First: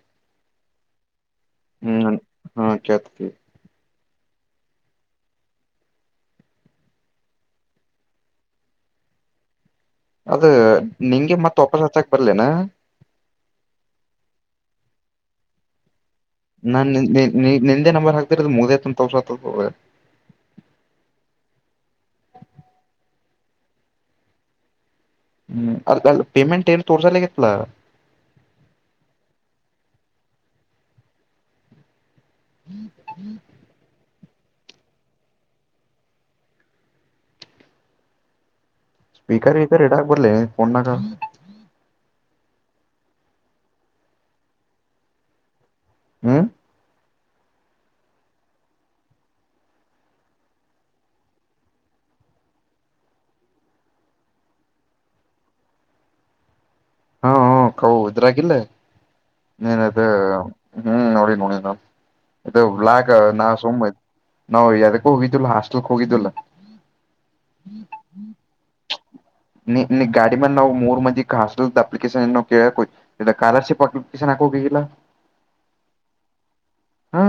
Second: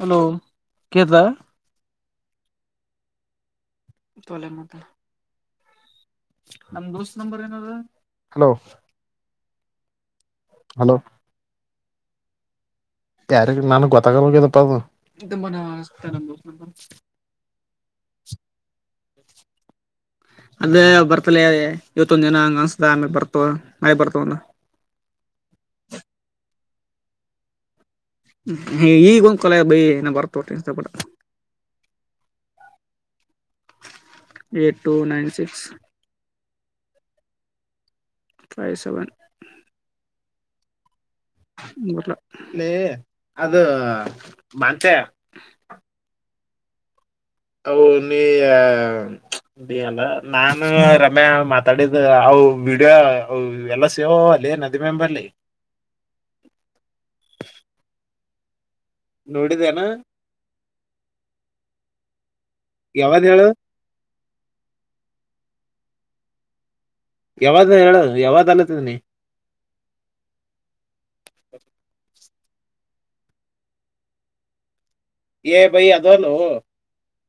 Hello ಕಳ್ತ. ಹ್ಮ್ ಹಾ ಕೆಳ್ತು. ತೊಲಿ ಮುದ. ನಮ್ ದೋಸ್ತ್ ನಂಬರ್ ಏನದ ಹಲೋ. ಅದ ಹಲೋ ನಿಂಗೆ ಮತ್ತ್ ವಾಪಸ್ ಹಚ್ಚಕ್ ಬರ್ಲೇನಾ. ಯ್ಯಾರ ನನ್ಗೆ ಗೊತ್ತಾಗಲ್ಲಪ್ಪದು. ನಾನ್ ನಿಂದ್ ನಿ ನಿ ನಿಂದೆ ನಂಬರ್ ಹಾಕ್ತಿರೋದು ಮುಗ್ದೋಯ್ತು ಅಂತ ತೋರ್ಸೋತ್ತತ. ಅದೆ ಬರ್ತಲೆ ಇವತ್ತೊಂದ್ ದಿನ ಹಂಗ ಅನ್ಸ್ದ ಆಮೇಗ ಬರ್ತವ ನಾಳೆ ಬರ್ತಾವೆನ. ಹ್ಮ್ ಅದ್ರ್ ಪೇಮೆಂಟ್ ಪೇಮೆಂಟ್ ಏನ್ ತೋರ್ಸಲಿಗೊತ್ಲ. ಈಗ ಒಂದ್ ಕೋಲೆ ಬೈ ಏನ ಬರ್ತೋಟ್ಟ ಇಸಪಡ. [inaudible] Eight two nine six. Five seven speaker ಗೀಕರ್ ಇಡ ಆಕ್ ಬರ್ಲೆ ಫೋನ್ ನಾಗ. ಬರ್ಲಾ ಲೇ ಅದು ಮಂಚ. ಹಾಂ ಹೌ ನೀಯ. ಬೀ ಅಲ್ಲ ನಾನ ರಮ್ಯಾ ಮಾತಾಡಿದ ಅವು ವಿಡಿಯೋ ಎಲ್ಲ ಸೇವ್ ಅವ ಅಲ್ಲಿ. ಎ ನದಿ ಮೆಂಬರ್ಲ್ಲೇ. ಹಾ ಹಾ ಕೌ ಇದ್ರಾಗಿಲ್ಲ ನೀನ್ ನೋಡಿದೇನ ಅದ ಹ್ಮ್ ನೋಡಿ ನೋಡಿ ನ. ಅದೇ ಬ್ಲಾಗ ಯಾವ್ದ್ ನಾ ಹೇಳು ಸುಮ್ನೆ ನಾ ಯದಕ್ಕ ಹೋಗಿದ್ದುಲ್ಲ ಹಾಸ್ಟೆಲ್ಕ್ ಹೋಗಿದ್ದುಲ್ಲ. ಯಾವ್ದ ಹೇಳು ಯಾವ್ದ್ ಅದತದನಿ. ನೀ ನೀ ಗಾಡಿ ಮಂದ್ ನಾವು ಮೂರ್ ಮಂದಿ ಹಾಸ್ಟಲ್ದ ಅಪ್ಲಿಕೇಶನ್. [unintelligible] ಸ್ಕಾಲರ್ಶಿಪ್ ಅಪ್ಲಿಕೇಶನ್ ಆಕೋಗ ಅಗಿಇಲ್ಲ. ಏ ಭೈ ಅದಲ್ಲೋ. ಹಾ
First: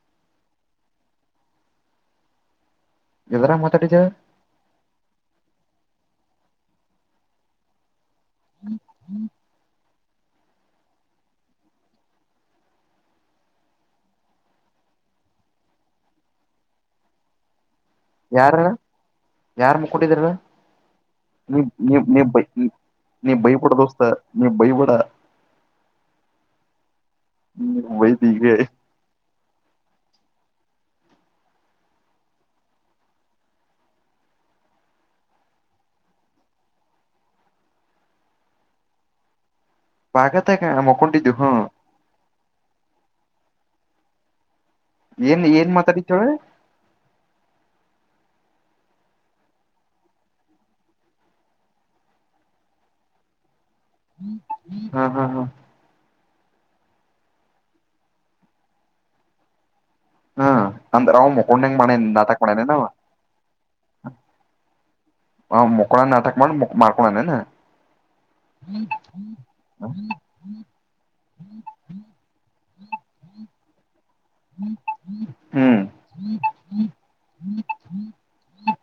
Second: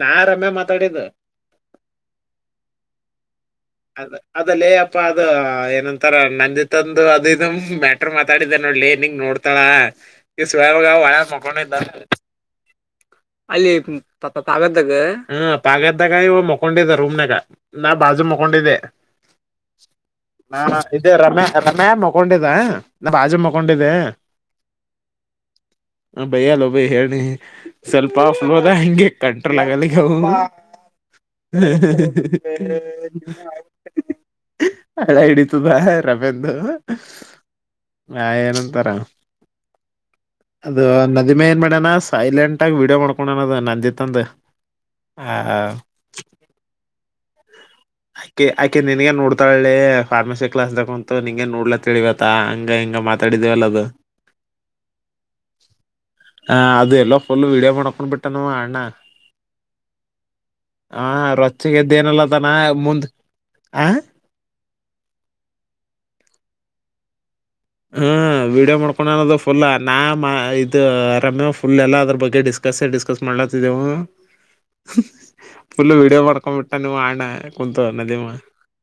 ನಾ ರಮ್ಯ ಮಾತಾಡಿದ್ದು. ಎದರಾಗ ಮಾತಾಡಿದ ಅ ಅದಲ್ಲೆ ಅಪ್ಪಾ ಅದ ಏನಂತಾರ ನಂಜಿ ತಂದು ಅದು ಇದು ಮ ಮಾತಾಡಿದ್ದೆ ನೋಡ್ಲಿ ನಿಂಗ ನೋಡ್ತಾಳ ಈ ಸ್ಯಾವಾಗ ಒಳ ಮಕೊಂಡ್ದ ಹ ಅಲ್ಲಿ ಪ ಪ ಪ ಪಾಗದ್ದಾಗ ಹ್ಮ ಪಾಗದ್ದಾಗ ಇವ ಮಕೊಂಡಿದ್ದ ರೂಮ್ನಾಗ ನಾ ಬಾಜು ಯಾರ ತಕೊಂಡಿದ್ದೆ. ಯಾರ್ ಮುಕ್ಕಟ್ಟಿದರು. ನಾ ಇದೆ ರಮ್ಯಾ ರಮ್ಯಾ ಮಕೊಂಡಿದ್ದೆ ನ ನೀ ಬಾಜು ಬೈಬಿಡ ಮಕೊಂಡಿದ್ದೆ. ದೋಸ್ತ ನೀ ಬೈಬಿಡ ಹ ಬಯ್ಯಲ್ಲ ಬಯ್ ಹೇಳಿ ನೀ ಸ್ವಲ್ಪ ಬೈದಿ ಈಗ ಫ್ಲೋ ದ ಹಂಗೆ ಕಂಟ್ರಲ್ ಆಗಲ್ಲಿ. [unintelligible] ಹಳ್ಳ ಹಿಡಿತದಾ ರಮ್ಯಂದು. ನಾ ಏನಂತರನ. ಪಾಗತಾಗ ಅದು ಮಕೊಂಡಿದ್ದು ನದಿ ಮೇ ಹಾ ಏನ್ ಮಾಡ್ಯಾಣ ಸೈಲೆಂಟ್ ಆಗಿ ವೀಡಿಯೋ ಮಾಡ್ಕೊಂಡಣದು ನಂದಿತ್ಂದು. ಏನ್ ಏನ್ ಮಾತಾಡತಳೊ. ಆಕಿ ಆಕಿ ನಿನ್ಗೇ ನೋಡ್ತಾಳ್ಳೆ ಫಾರ್ಮಸಿ ಕ್ಲಾಸ್ ದಾಕುಂತು ನಿಂಗೆ ನೋಡ್ಲ ತಿವತ್ತ ಹಂಗ ಹಿಂಗ. ಮಾತಾಡಿದೇವಲ್ಲ ಅದು. ಹಾ ಹಾ ಹಾ ಹ ಅದು ಎಲ್ಲ ಫುಲ್ ವೀಡಿಯೋ ಮಾಡಕೊಂಡ್ ಬಿಟ್ಟಣ ಅಣ್ಣ. ಹಾ ಹಾ ಅಂದ್ರ ಅವ್ ಮುಕೊಂಡಂಗ ರೊಚ್ಚೆಗೆ ಮಾಡ ಎದ್ದೇ ನಾಟಕ ಎನಲ್ಲತಾನ ಮಾಡೇನ ಅವ ಮುಂದ್. ಆಂ ಹ ಮಕ್ಕೊಳ ನಾಟಕ ಮಾಡಿ ಮಾಡ್ಕೊಂಡನೇನು. ಹ್ಮ್ ವಿಡಿಯೋ ಮಾಡ್ಕೊಂಡು ಅದು ಫುಲ್ ನಾ ಮ ಇದು ರಮ್ಯ ಫುಲ್ ಎಲ್ಲ ಅದ್ರ ಬಗ್ಗೆ ಡಿಸ್ಕಸ್ಸೆ ಡಿಸ್ಕಸ್ ಮಾಡ ಅತಿದೆವು. ಹ್ಮ್ ಫುಲ್ ವೀಡಿಯೋ ಮಾಡ್ಕೊ ಬಿಟ್ಟ ನಿಮ್ಮ್ ಅಣ್ಣ ನದಿಮ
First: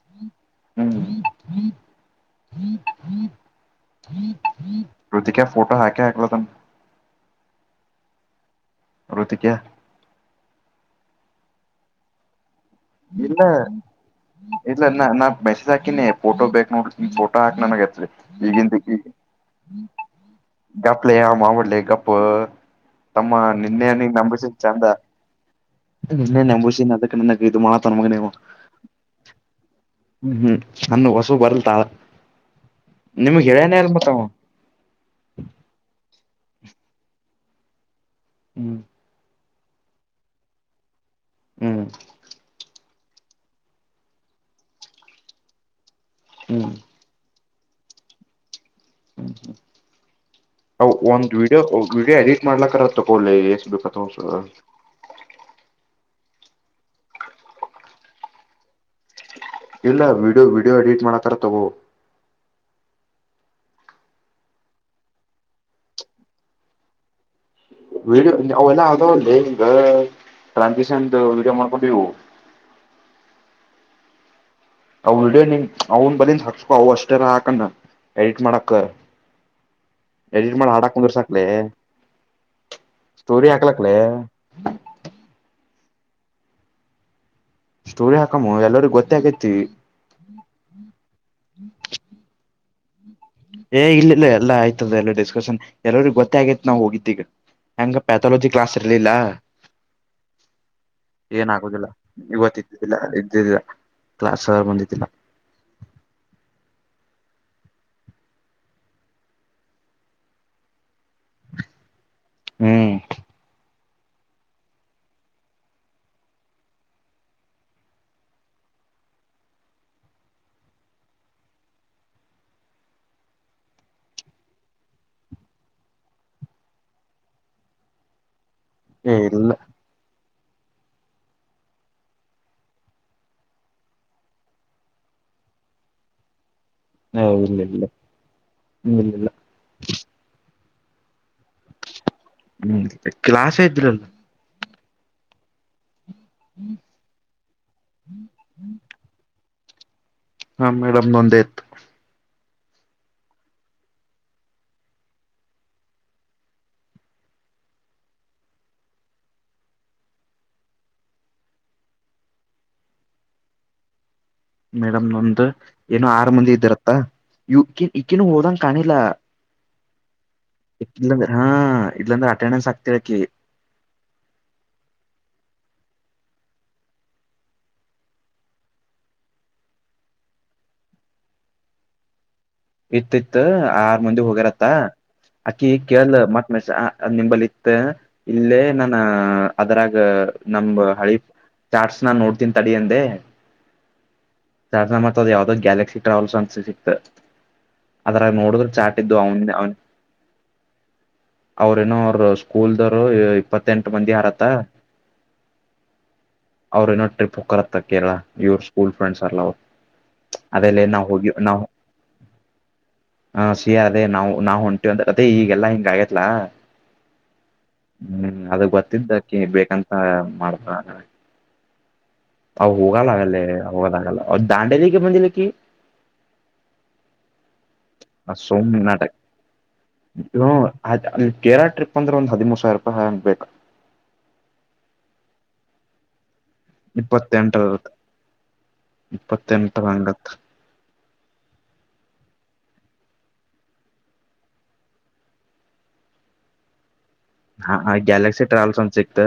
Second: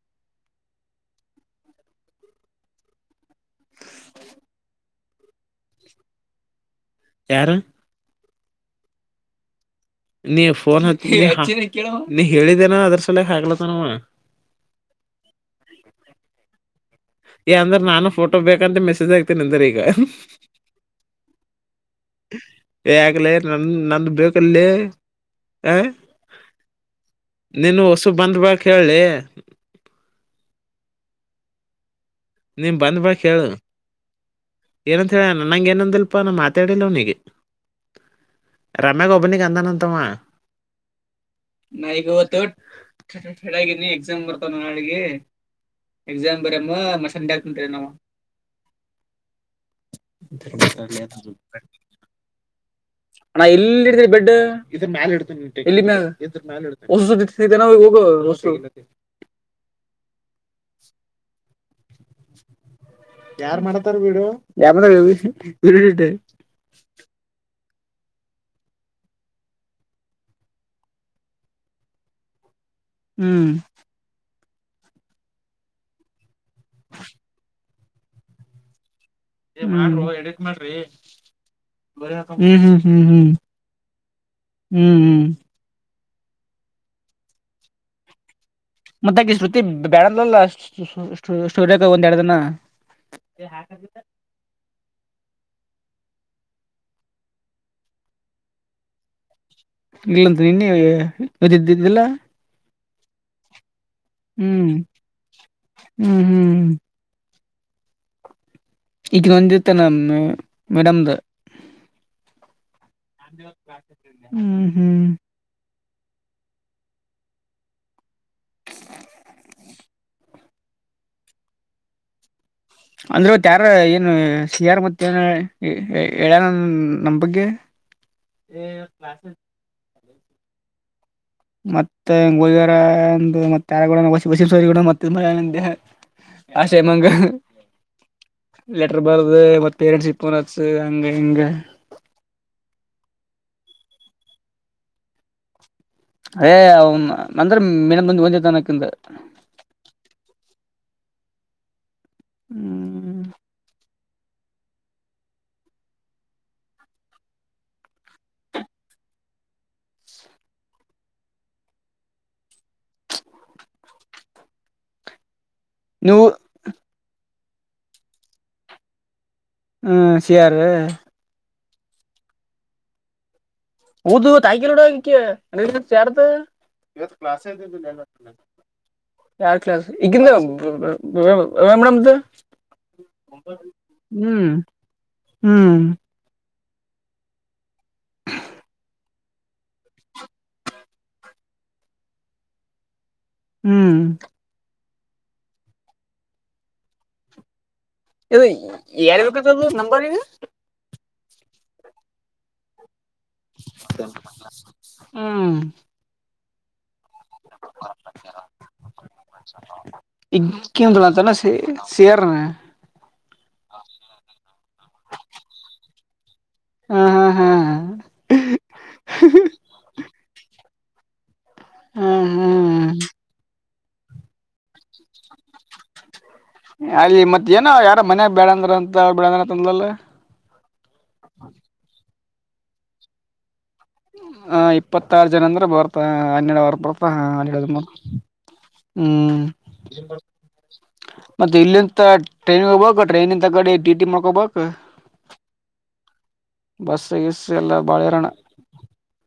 ಹ್ಮ್್ಮ ಕೃತಿಕ ಫೋಟೋ ಹಾಕೆ ಹಾಕ್ಲ ತನ್ ಯಾರು ಕೃತಿಕ ನೀ ಫೋನ್ ಹತ್ತ ನೀ ಹೇಳಿದ ಇಲ್ಲ ಇಲ್ಲ ನಾ ನಾ ಮೆಸೇಜ್ ಹಾಕಿನೆ ಫೋಟೋ ಬೇಕ್ ನೋಡ ಫೋಟೋ ಏ ಹಾಕ್ ಅಂದ್ರ ನನಗ ನಾನು ಫೋಟೋ ಈಗಂದು ಬೇಕಂತ ಈಗ ಮೆಸೇಜ್ ಆಗ್ತೇನಿ ಅಂದ್ರ ಈಗ ಗಪ್ಲ ಮಾಡ್ಲಿ ಗಪ್ಪ ತಮ್ಮ ಯಾಕಲೇ ನನ್ ನಿನ್ನೆ ನೀ ನಂದು ನಂಬಿಸಿ ಬೇಕಲ್ಲೇ ಚಂದ ಆ ನಿನ್ನೆ ನೆಂಬುಷಿ ಅದಕ್ಕೆ ನನ್ನಗೆ ಇದು ನೀನು ಮಾಡತ ಹೊಸು ನಮಗೆ ಹ್ಮ್ ಬಂದ್ ಬಾಕ್ ಹೇಳಿ ಹ್ಮ್ ಅಣ್ಣ ಹೊಸು ಬರ್ಲ್ತಾ ನೀನ್ ಬಂದ್ ಬಿಡಕ್ ಹೇಳು ಏನಂತ ಹೇಳ ನಂಗ ಏನಂದಲ್ಲ ಮಾತಾಡಿಲ್ಲ ಅವನಿಗೆ ಹ್ಮ್ ರಮ್ಯ ಒಬ್ಬನಿಗ ನನ್ ಅಂತವಾ ಹ್ಮ್ ಹೇಳಾಗಿನಿ ಎಕ್ಸಾಮ್ ಬರ್ತವ ನಾಳಿಗೆ ಎಕ್ಸಾಮ್ ಹ್ಮ್ ಬರಮ್ಮ ಮ ಇಕ ನವಾ ಹ್ಮ ಹ್ಮ ಹ ಒಂದ್ ವಿಡಿಯೋ ವಿಡಿಯೋ ಎಡಿಟ್ ಮಾಡ್ಲಕ್ಕ ತಗೊಲ್ಲ ಎಷ್ಟ ಬೇಕತ್ ಹೊ ನ ಹೋಗ ಇಲ್ಲ ವಿಡಿಯೋ ವಿಡಿಯೋ ಎಡಿಟ್ ಮಾಡಕಾರ ತಗೋ ಯಾರ್ ಮಾಡತಾರ ವಿಡಿಯೋ ಯಾರ ವಿಡಿಯೋ ಅವೆಲ್ಲ ಅದಾವ ಅಲ್ಲಿ ಲೇ ಈಗ ಟ್ರಾನ್ಸಾಕ್ಷನ್ ವಿಡಿಯೋ ಮಾಡಕೊಂಡ ಹವೋ ಹ್ಮ್ ಅವ ವಿಡಿಯೋ ನಿಮ ಅವನ್ ಬಲಿಂದ ಹಾಕ್ಸ್ಕೊ ಅವ ಅಷ್ಟೆರ ಹಾಕಣ ಎಡಿಟ್ ಮಾಡಕ್ ಏ ಮಾಡ್ರೋ ಎಡಿಟ್ ಮಾಡ ಮಾಡ್ರಿ ಹಾಡಾಕ್ ಮುಂದರ್ಸಕ್ಲೆ ಹ್ಮ್ ಹ್ಮ್ ಹ್ಮ್ ಹ್ಮ್ ಹ್ಮ್ ಹ್ಮ್ ಸ್ಟೋರಿ ಹ ಮತ್ತಾಗಿ ಶ್ರುತಿ ಬ್ಯಾಡದಲ್ಲ ಸ್ಟೂಡಿಯೋಗೆ ಒಂದ್ ಎರಡು ದಿನ ಏ ಇಲ್ಲ ಇಲ್ಲ ಎಲ್ಲಾ ಆಯ್ತದೆ ಎಲ್ಲ ಡಿಸ್ಕಷನ್ ಎಲ್ಲರಿಗ್ ಗೊತ್ತೇ ಆಗೈತ್ ನಾವ್ ಹೋಗಿದ್ದೀಗ ಹೆಂಗ ಪ್ಯಾಥಾಲಜಿ ಕ್ಲಾಸ್ ಇರ್ಲಿಲ್ಲ ಇಲ್ಲಂತ ನಿನ್ನ ಇದಿದ್ದಿದ್ದಿಲ್ಲ ಇಲ್ಲ ಇದ್ದಿಲ್ಲ ಹ್ಮ್ ಹ್ಮ್ ಹ್ಮ್ ಹ್ಮ್ ಇಗ ನಂದಿತ್ ನನ್ನ ಮೇಡಂ ಹ್ಮ್ ಹ್ಮ್ ಹ್ಮ್ ಅಂದ್ರತ್ತ ಯಾರ ಏನು ಸಿ ಯಾರ್ ಮತ್ತೆ ಏನ ಹೇಳ್ಯಾನ ನಮ್ಮ್ ಬಗ್ಗೆ ಏ ಇಲ್ಲ ಮತ್ತೆ ಹೋಗಿಯಾರ ಮತ್ತೆ ಯಾರ ಬಸ ಮತ್ತ ಮಳ ಹ ಆಶೆ ಮಂಗ ಲೆಟರ್ ಇಲ್ಲಿಲ್ಲ ಬರ್ದು ಮತ್ ಪೇರೆಂಟ್ಸ್ ಇನ್ ಸ ಹಂಗೆ ಹಿಗೆ ಹ್ಮ್ ಕ್ಲಾಸ್ ಆಯ್ತ್ರಿ ೇ ಅವ ಅಂದರ ಮೇಡಮ್ ಮುಂದ ವೈತೇತನಿಕ್ಕಿಂದು ಹಾ ಮೇಡಮ್ ನೊಂದಾಯತ್ತು ಹ್ಮ್ ಮೇಡಮ್ ನಮ್ದ ಏನೋ ನೀವು ಆರು ಮಂದಿ ಇದ್ದಿರತ್ತಾ ಯ ಇಕ್ಕಿನು ಹೋದಂಗ ಕಾಣಿಲ್ಲ ಹ್ಮ ಇಲ್ಲಾಂದ್ರೆ ಹಾ ಇಲ್ಲಾಂದ್ರೆ ಅಟೆಂಡೆನ್ಸ್ ಆಕ್ತಿರಕಿ ಊದು ತಾಯಕೀಲೋಡ ಸೇಾರದು ಇವತ್ತು ಕ್ಲಾಸ್ ಎ್ದ ಯಾರ್ ಕ್ಲಾಸ್ ಈಗಿಂದ ಮೇಡಮ್ದ ಇತ್ತ ಇತ್ತು ಆರ್ ಮಂದಿ ಹೋಗ್ಯರತ್ತ ಅಕಿ ಹ್ಮ್ ಕೇಳ ಮತ್ತ ನಿಂಬಲಿ ಇತ್ತ ಇಲ್ಲೇ ನಾನ ಅದರಾಗ ನಮ ಹಳಿ ಚಾ್ಟ್ಸ್ ನಾ ನೋಡ್ತೀನ್ ತಡಿ ಅಂದೆ ಹ್ಮ್ ಸ ಮತ್ತ ಅ್ ಯಾವ್ದ್ ಗ್ಯಾಲಕ್ಸಿ ಟ್ರಾವೆಲ್ಸ್ ಅನ್ಸ್ ಸಿಕ್ತ ಅದ್ರ ಇದು ನೋಡಿದ್ರ ಚಾಟ್ ಯಾರ್ ಅವನ್ ಬೇಕದು ಅವನ್ ನಂಬರ್ ಈಗ ಅವ್ರ ನೋ ಅವ್ರ ಸ್ಕೂಲ್ ದ ಇಪ್ಪತ್ತೆಂಟು ಮಂದಿ ಯಾರತ್ತ ಹ್ಮ್ ಅವ್ರ ನೋ ಟ್ರಿಪ್ ಹಕರತ ಕೇಳಾ ಇವ್ರ ಸ್ಕೂಲ್ ಅಲೆ ಇಕ್ಕಂದಳ ನಾವ್ ಹೋಗಿ ಅಂತಾನ ನಾವ್ ಸೇರ್ನ ಹಾ ಸಿ ಅದೇ ನಾವು ನಾವು ಹೊಂಟಿವವಂದ ಅದೇ ಈಗೆಲ್ಲಾ ಹಿಂಗ ಆಗೇತ್ಲ ಹ ಹಾ ಹಾ ಹ್ಮ್ ಅದು ಗೊತ್ತಿದ್ದಕಿ ಬೇಕಂತ ಮಾಡಬ ಹ್ಮ್ ಅ ಹ್ಮ್ ಹೋಗಲ್ಲಾಗಲ್ಲ ಹೋಗಾಗಲ್ಲ ಅವ ದಾಂಡಲಿಗೆ ಬಂದಿಲ್ಲ ಅಲ್ಲಿ ಮತ್ತತ್ ನ ಯಾರ ಮನ್ಯ ಬ್ಯಾಡಂದ್ರ ಅಂತ ಬಳಂದ್ರ ಅಂದಲಲ್ಲ ಹ್ ಅಲ್ಲಿ ಕೇರಳ ಟ್ರಿಪ್ ಅಂದ್ರೆ ಒಂದ್ ಹದಿಮೂರ್ ಸಾವಿರ ರೂಪಾಯಿ ಹಬೇಕಾ ಹ ಇಪ್ಪತ್ತಾರು ಜನ ಅಂದ್ರ ಬರ್ತಾ ಹನ್ನೆರಡುವರ್ ಬರ್ತ ಹ ಹನ್ನೆರ ಇಪ್ಪತ್ತೆಂಟರ ಮೂ ಹ್ಮ್ ಇಪ್ಪತ್ತೆಂಟರ ಹಂಗತ್ ಮತ್ತೆ ಇಲ್ಲಿಂತ ಟ್ರೈನ್ ಹೋಗಬಬೇಕ ಟ್ರೈನ ಇಂತ ಗಡಿ ಟಿ ಟಿ ಮಾಡ್ಕೊಬಬೇಕ ಬಸ್ ಗಿಸ್ ಎಲ್ಲ ಹಾ ಬಾಳ ಹೈರಾಣ ಗ್ಯಾಲಕ್ಸಿ ಟ್ರಾವಲ್ಸ್ ಒಂತ ಸಿಗ್ತ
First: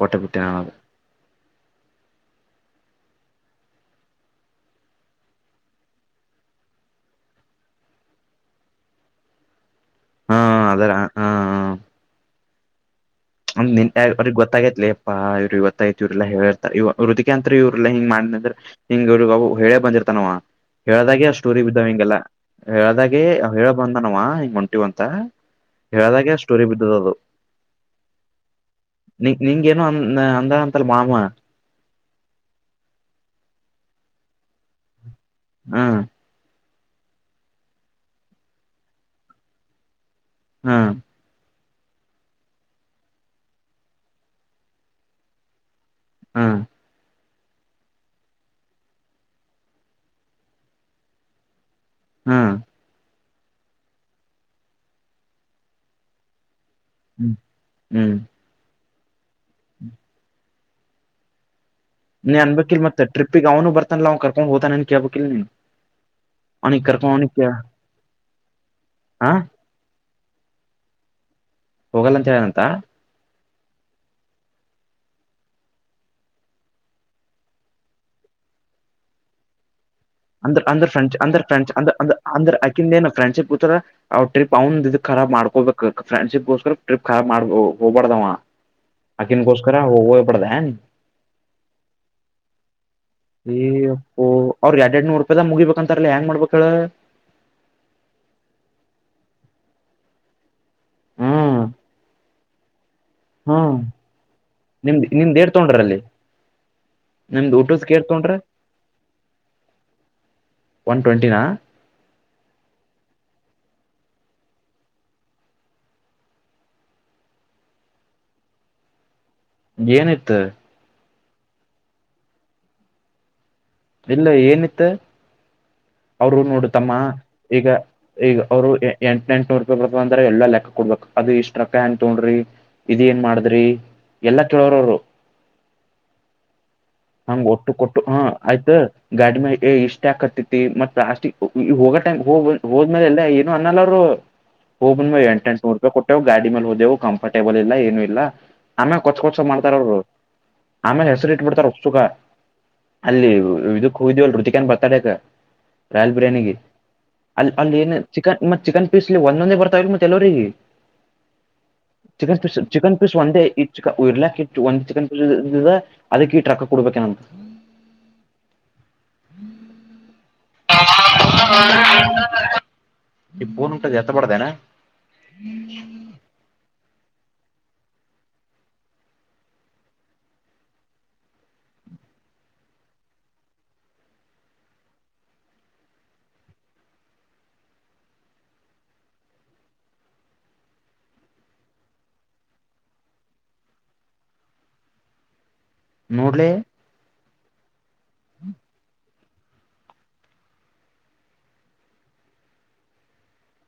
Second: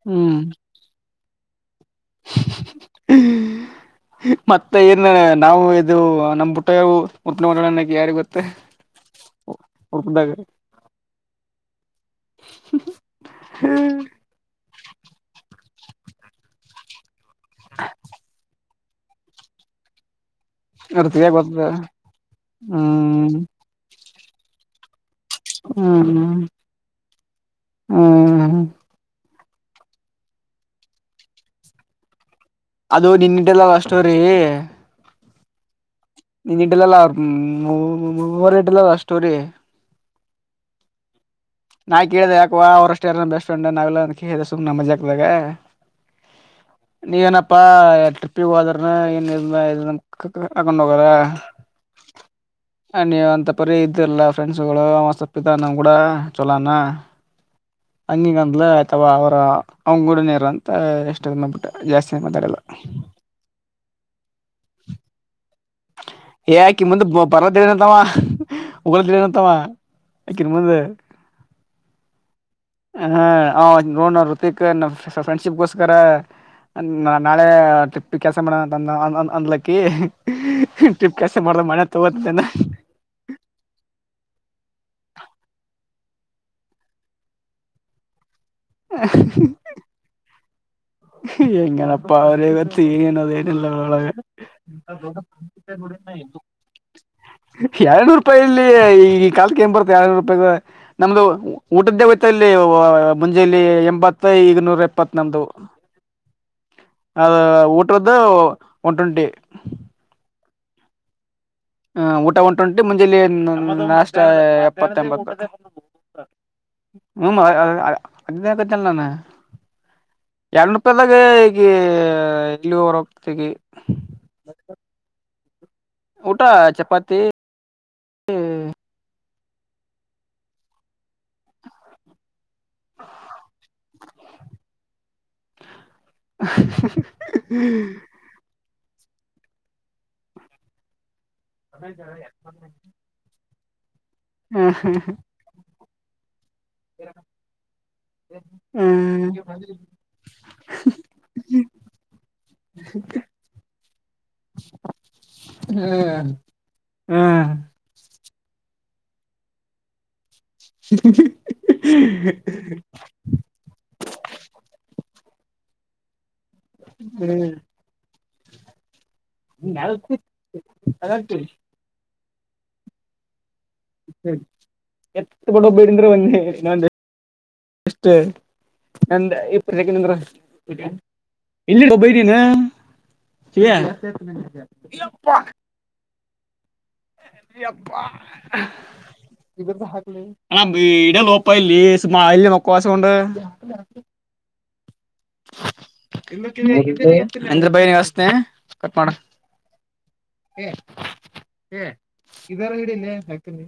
ಕಟೆ ಬುಟ್ಟಿ ಹ್ಮ್ ನ ಮತ್ತೆ ಏನ್ ನಾವು ಇದು ನಮ್ ಬುಟ್ಟ ಮುಟ್ಟಿನಟ್ಟಕ ಯಾರಿ ಗೊತ್ತೆ ಹಾ ಅದರ ಹಾ ಹಾ ಹ ನಂದ್ ನಿ ಅವ್ರಿಗೆ ಗೊತ್ತಾಗೈತ್ಲಿಪ್ಪಾ ಇವ್ ಇವತ್ತ ಐತಿ ಇವ್ರಲ್ಲ ಹೇಳ್ತ ಇ ಕಂತ್ ಇವ್ರಲ್ಲ ಹಿಂಗ ಮಾಡ್ಂದ್ರ ಹಿಂಗ ಇವ್ರಗ ಹೇಳೇ ಬಂದಿರ್ತಾನ ಹೇಳ್ದಾಗೆ ಅದ ಆ ಸ್ಟೋರಿ ಗೊತ್ತ ಬಿದ್ದಾವ ಹಿಂಗೆಲ್ಲ ಹೇಳ್ದಾಗೆ ಹ್ಮ್ ಹೇಳ ಬಂದನವ ಹಿಂಗ ಹೊಂಟಿವವ್ ಅಂತ ಹೇಳ್ದಾಗೆ ಹ್ಮ್ ಸ್ಟೋರಿ ಬಿದ್ದದ ಅದು ಹ್ಮ ಹ್ಮ್ ನಿ ನಿಂಗ ಏನೋ ಅ ಅಂದ ಅಂತಲ್ಲ ಮಾಮ ಅದು ನಿನ್ದ್ದಲ್ಲ ಅಷ್ಟೋ ರೀ ಹಾ ಇನ್ನಡ್ಲಲ್ಲ ಮೂವರಡ್ಲಲ್ಲಷ್ಟೋರಿ ಹಾ ನಾ ಕೇಳಿದೆ ಯಾಕುವ ಅವ್ರಷ್ಟ ಯಾರ ಬೆಸ್ ಫ್ರಂಡ್ ನಾವೆಲ್ಲಾ ಅಂತ ಕೇಳಿದೆ ಸು್ ನಮ್ಮಜಾಕ್ದಾಗ ಹಾ ನೀಗ ಏನಪ್ಪಾ ಟ್ರಿಪ್ಪಿಗೆ ಹೋದ್ರ ಏನ್ ಇದ ಕಕೊಂಡ್ ಹೋಗದ ಹಾ ನೀ ಅಂತ ಪರಿ ಇದ್ದ್ರಲ್ಲ ಫ್ರೆಂಡ್ಸ್ ಗಳುಪ್ಪ ನ ಕೂಡ ಚಲೋ ಹ್ಮ್ ಹಂಗಿಗೆಂದ್ಲ ಅಥವಾ ಅವರ ಅವ್ಡನೇರ ಅಂತ ಎಷ್ಟ ಬಿಟ್ಟ ನೀ ಅನ್ ವಕೀಲ್ ಮತ್ತ ಟ್ರಿಪಿಗನು ಬರ್ತಾನಲ್ಲಾಕ ಹೊತಾನ ಕ ವಕೀಲ ಯಾಕಿ ಮುಂದೆ ಪರದಳನತ್ತಾವ ಹ ಉಗ್ರದಳನತ್ತಾವ ಆಕಿನ ಮುಂದೆ ಹೋಗಲ್ಲ ಅಂತ ಹೇಳಂತೆ ಹ್ ಹೃತಿಕ್ ಫ್ರೆಂಡ್ಶಿಪ್ ಗೋಸ್ಕರ ನಾಳೆ ಟ್ರಿಪ್ ಕ್ಯೆನ್ಸಸ ಮಾಡಣಂತ ಅಂದ್ಲಕ್ಕ ಅಂದ್ರ ಅಂದ್ರ ್ರಂಡ್ ಅರ್ ಫ್ರಂಡ್ ಅ ತಗೋತನ ಅಂದ್ರ ಅಕೇ ನಫ್ರೆಂಡ್ ಶಿತರ ್ರಿಪ್ ರಾಬ್ ಮಾಡ್ಕೋಬೇಕ ಫ್ರೆಂಡ್ಶಿಪ್ಗೋಸ್ಕರ ಟ್ರಿಪ್ ಖಾಬ್ ಮಾಡ್ ಹೋಗಬಾರ್ದಾವ ಹಕನ್ಕೋಷಕಾರರಾ ವ ಪರ್ದ ನೀ ಎಂಗನಪ್ಪ ಅವರವ ತೀನಏನ ಅದೇನಲ್ಲ ಒಳಾಗ ಏಪ್ಪೋ ಅವ್ರ ಎರಡ್ ಎರಡ್ ನೂರು ರೂಪಾಯಿದಾಗ ಮುಗಿಬೇಕಂತಾರಲ್ಲ ಹೆಂಗ್ ಮಾಡ್ಬೇಕ್ ಹೇಳ ಎರನೂರು ರೂಪಾಯಿಲ್ಲಿ ಈ ಕಲ್ ಏನ್ ಬರುತ್ತೆ ಎರರು ರೂಪಾಯಿ ನಮ್ದು ಹ್ಮ್ ಊಟದ್ದೇ ಹಯ್ತ ಇಲ್ಲಿ ಮುಂಜಲಿ ಹ್ಮ್ ಎಂಬತ್ತ ಈಗ ನೂರ ನಿಮ್ದ್ ಎಪ್ಪತ್ ನಮ್ದ ನಿಮ್ದ್ ಏಟ್ ತೊಗೊಂಡ್ರ ಅಲ್ಲಿ ಅದು ನಿಮ್ದ್ ಊಟದ ಕೇರ್ ಊಟರ್ದ ತೊಗೊಂಡ್ರ ಒನ್ ಟ್ವೆಂಟಿ ಒನ್ ಟ್ವೆಂಟಿನ ಹ ಊಟ ಒ ಟ್ವೆಂಟಿ ಮುಂಜೆಯಲ್ಲಿ ನಾಷ್ಟ ಎಪ್ಪತ್ತ ಎಂಬತ್ತು ಹ್ಮ ಅ ಕಲ್ಲಾನ ಏನಿತ್ತು ಅದಾಗ ಈಗ ಇಲ್ಲಿ ಹೊರ ಹೋಗತಿಗೆ ಇಲ್ಲ ಏನಿತ್ತ ಅವರು ಊಟ ನೋಡು ತಮ್ಮ ಚಪಾತಿ ಈಗ ಈಗ ಅವರು ಎ ಎಂಟುನೂರು ರೂಾಯಿ ಬರ್ದ ಅ್ರ ಎ ಲೆಕ್ಕ ಕೊಡ್ಬೇಕ ಅದು ಇಷ್ಟ ಟಕ್ಕ ಏನ್ ತೊೊಂಡ್ರಿ ಇದ ಏನ್ ಮಾಡದ್ರಿ ಎಲ್ಲಾ ಕೆೇಳೋರವರು ಹಂಗ್ ಒಟ್ಟು ಕೊಟ್ಟು ಹ್ಮ ಹಾ ಗಾಡಿ ಮೇಲೆ ಇಷ್ಟ ಆಕತ್ತತಿ ಮತ್ತ ಲಾಸ್ ಹೋಗ ಟೈಮ್ ಹೋಗ ಹೋದ್ಮೇಲೆ ಎಲ್ಲ ಇ ಅನ್ನಲ್ಲರು ಹ್ಮ್ ಹೋಗಬಂದ ಎಂಟ ಎಂುನೂರು ರೂಪಾಯಿ ಕೊಟ್ಟೆವು ಗಾಡಿ ಮೇಲೆ ಹೋದೆವು ಕಂಫರ್ಟೇಬಲ್ ಇಲ್ಲ ಏನು ಇಲ್ಲ ಆಮೇಲೆ ಕೊಚ್ ಹ್ಮ್ ಕೊಚ್ಚ ಮಾಡ್ತಾರ ಅವರು ಆಮೇಲೆ ಹೆಸರು ಇಟ್ಬಿಡ್ತಾರ ಸುಖ ಅಲ್ಲಿ ಇದಕ್ ಹೋಗ್ದಿವವಲ್ರು ಚಿಕನ್ ಬತಾಡಕ ರಾಯಲ್ ಬಿರಿಯಾನಿಿಗೆ ಅಲ್ಲಿ ಹ್ಮ್ ಅಲ್ಲಿ ಏನು ಚಿಕನ್ ಮತ್ ಚಿಕನ್ ಪೀಸ್ಲ್ಲಿ ಒಂದೊಂದೇ ಬರ್ತಾವಿಲ್ಲ ಮತ್ತ ಎಲ್ಲವರಿಗೆ ಚಿಕನ್ ಪೀಸ್ ಚಿಕನ್ ಪೀಸ್ ಒಂದೇ ಇ ಇರ್ಲಾಕ್ಿ ಇ ಒಂದ ಚಿಕನ್ ಪೀ ಅದಕ್ಕೆ ಈ ್ರಕ್ಕ ಕೊಡ್ಬೇಕೇನಂತ ನ ಅದ ಹ ಎತ್ತ ಪಡ ಬೇಡಂದ್ರ ಒನ್ನೆ ನ ಎಷ್ಟ ನಂದ ಇಪ್ಪತ್ತು ಸೆಕೆಂಡ ಅಂದ್ರ ಇಲ್ಲಿ ಒಬ್ಬ ಇದ್ದೀನ ಸ ಅಪ್ಪಾ ಇ ಹಾಕ್ಲಿಣ ಇಡ ಲೋಪ ಇಲ್ಲಿ ಸುಮ್ಮ ಇಲ್ಲಿ ಮಕ್ಕವಾಸಕೊಂಡ [inaudible] ನೋಡ್ಲೆ ಅಂದ್ರ ಬಾಯ ನೀವಸ್ಥನೆ ಕಟ್ ಮಾಡ ಇದಾರ ಹಿಡಿಲ್ಲ ಯಾಕನಿ